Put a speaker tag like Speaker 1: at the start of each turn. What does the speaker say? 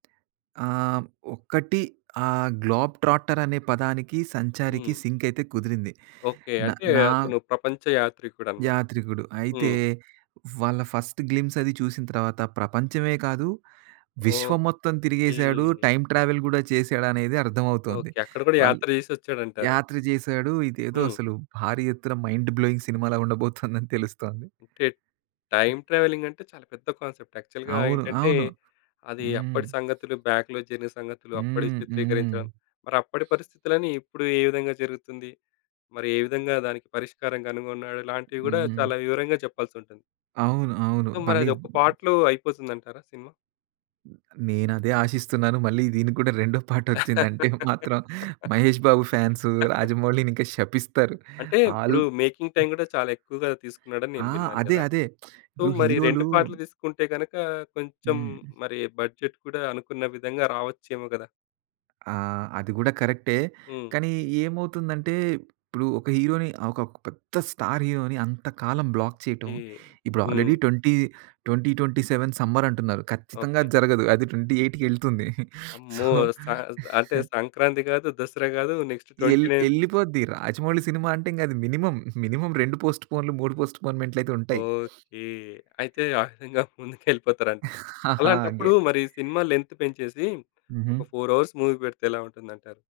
Speaker 1: ఆహ్, ఒక్కటి ఆహ్, గ్లోబ్ ట్రాక్టర్ అనే పదానికి సంచారికి
Speaker 2: హ్మ్.
Speaker 1: సింక్ అయితే కుదిరింది.
Speaker 2: ఓకే.
Speaker 1: న
Speaker 2: అంటే
Speaker 1: నా
Speaker 2: అతను ప్రపంచ యాత్రికుడనమాట.
Speaker 1: యాత్రికుడు. అయితే
Speaker 2: హ్మ్.
Speaker 1: వాళ్ళ ఫస్ట్ గ్లిమ్స్ అది చూసిన తర్వాత ప్రపంచమే కాదు. విశ్వం మొత్తం తిరిగేసాడు
Speaker 2: ఓకే.
Speaker 1: టైమ్ ట్రావెల్ కూడా చేసాడు అనేది అర్థమవుతుంది.
Speaker 2: ఓకే. అక్కడ కూడా
Speaker 1: ఆల్
Speaker 2: యాత్ర చేసి వచ్చాడంటారు.
Speaker 1: యాత్ర చేసాడు ఇదేదో
Speaker 2: హ్మ్.
Speaker 1: అసలు భారీ ఎత్తున మైండ్ బ్లోయింగ్ సినిమాలా ఉండబోతుందని తెలుస్తోంది.
Speaker 2: టే టైమ్ ట్రావెలింగ్ అంటే చాలా పెద్ద కాన్సెప్ట్. యాక్చువల్‌గా
Speaker 1: అవును.
Speaker 2: ఏంటంటే
Speaker 1: అవును.
Speaker 2: అది
Speaker 1: హ్మ్.
Speaker 2: అప్పటి సంగతులు బాక్లో జరిగిన సంగతులు అప్పటి
Speaker 1: హ్మ్ హ్మ్.
Speaker 2: చిత్రీకరించడం. మరి అప్పటి పరిస్థితులని ఇప్పుడు ఏ విధంగా జరుగుతుంది? మరి ఏ విధంగా దానికి పరిష్కారం కనుగొన్నాడు ఇలాంటివి కూడా
Speaker 1: హ్మ్.
Speaker 2: చాలా వివరంగా చెప్పాల్సుంటుంది.
Speaker 1: అవును. అవును.
Speaker 2: సో, మరి
Speaker 1: మళ్ళీ
Speaker 2: అది ఒక్క పార్ట్‌లో అయిపోతుంది అంటారా సినిమా?
Speaker 1: నేను అదే ఆశిస్తున్నాను. మళ్ళీ దీనికి కూడా రెండో పాట వచ్చిందంటే మాత్రం 'మహేష్ బాబు' ఫాన్సు 'రాజమౌళిని' ఇంకా శపిస్తారు.
Speaker 2: అంటే
Speaker 1: ఆల్
Speaker 2: ఇప్పుడు మేకింగ్ టైమ్ కూడా చాలా ఎక్కువగా తీసుకున్నాడని
Speaker 1: ఆ!
Speaker 2: నేను విన్నాను
Speaker 1: అదే
Speaker 2: కదా!
Speaker 1: అదే.
Speaker 2: సో
Speaker 1: ఇప్పుడు
Speaker 2: మరి
Speaker 1: హీరోలు
Speaker 2: 2 పాటలు తీసుకుంటే గనక కొంచెం
Speaker 1: హ్మ్.
Speaker 2: మరి బడ్జెట్ కూడా అనుకున్న విధంగా రావచ్చేమో కదా!
Speaker 1: ఆ! అది కూడా కరెక్టే.
Speaker 2: హ్మ్.
Speaker 1: కానీ ఏమవుతుందంటే, ఇప్పుడు ఒక హీరో‌ని ఒక పెద్ద స్టార్ హీరో‌ని అంత కాలం బ్లాక్ చేయటం.
Speaker 2: ఈ
Speaker 1: ఇప్పుడు
Speaker 2: హ్మ్.
Speaker 1: ఆల్రెడీ 20, 2027 సమ్మర్ అంటున్నారు. ఖచ్చితంగా
Speaker 2: ఓకే.
Speaker 1: అది జరగదు అది ట్వెంటీ ఎయిట్‌కెళ్తుంది సో
Speaker 2: అమ్మో! స అంటే సంక్రాంతి కాదు, దసరా కాదు నెక్స్ట్ ట్వెంటీ
Speaker 1: యేళ్ళి
Speaker 2: నైన్
Speaker 1: యేళ్ళిపోద్ది. రాజమౌళి సినిమా అంటే ఇంగది మినిమమ్. మినిమమ్ 2 పోస్ట్ పోన్‌‌లు 3 పోస్ట్ పోన్‌ మెంట్లు అయితే ఉంటాయి.
Speaker 2: ఓకే. అయితే ఆ విధంగా ముందుకు వెళ్ళిపోతారంట.
Speaker 1: అగే
Speaker 2: అలాంటప్పుడు మరి సినిమా లెంత్ పెంచేసి,
Speaker 1: హుహు.
Speaker 2: ఒక 4 హౌర్స్ మూవీ పెడితే ఎలా ఉంటుందంటారు?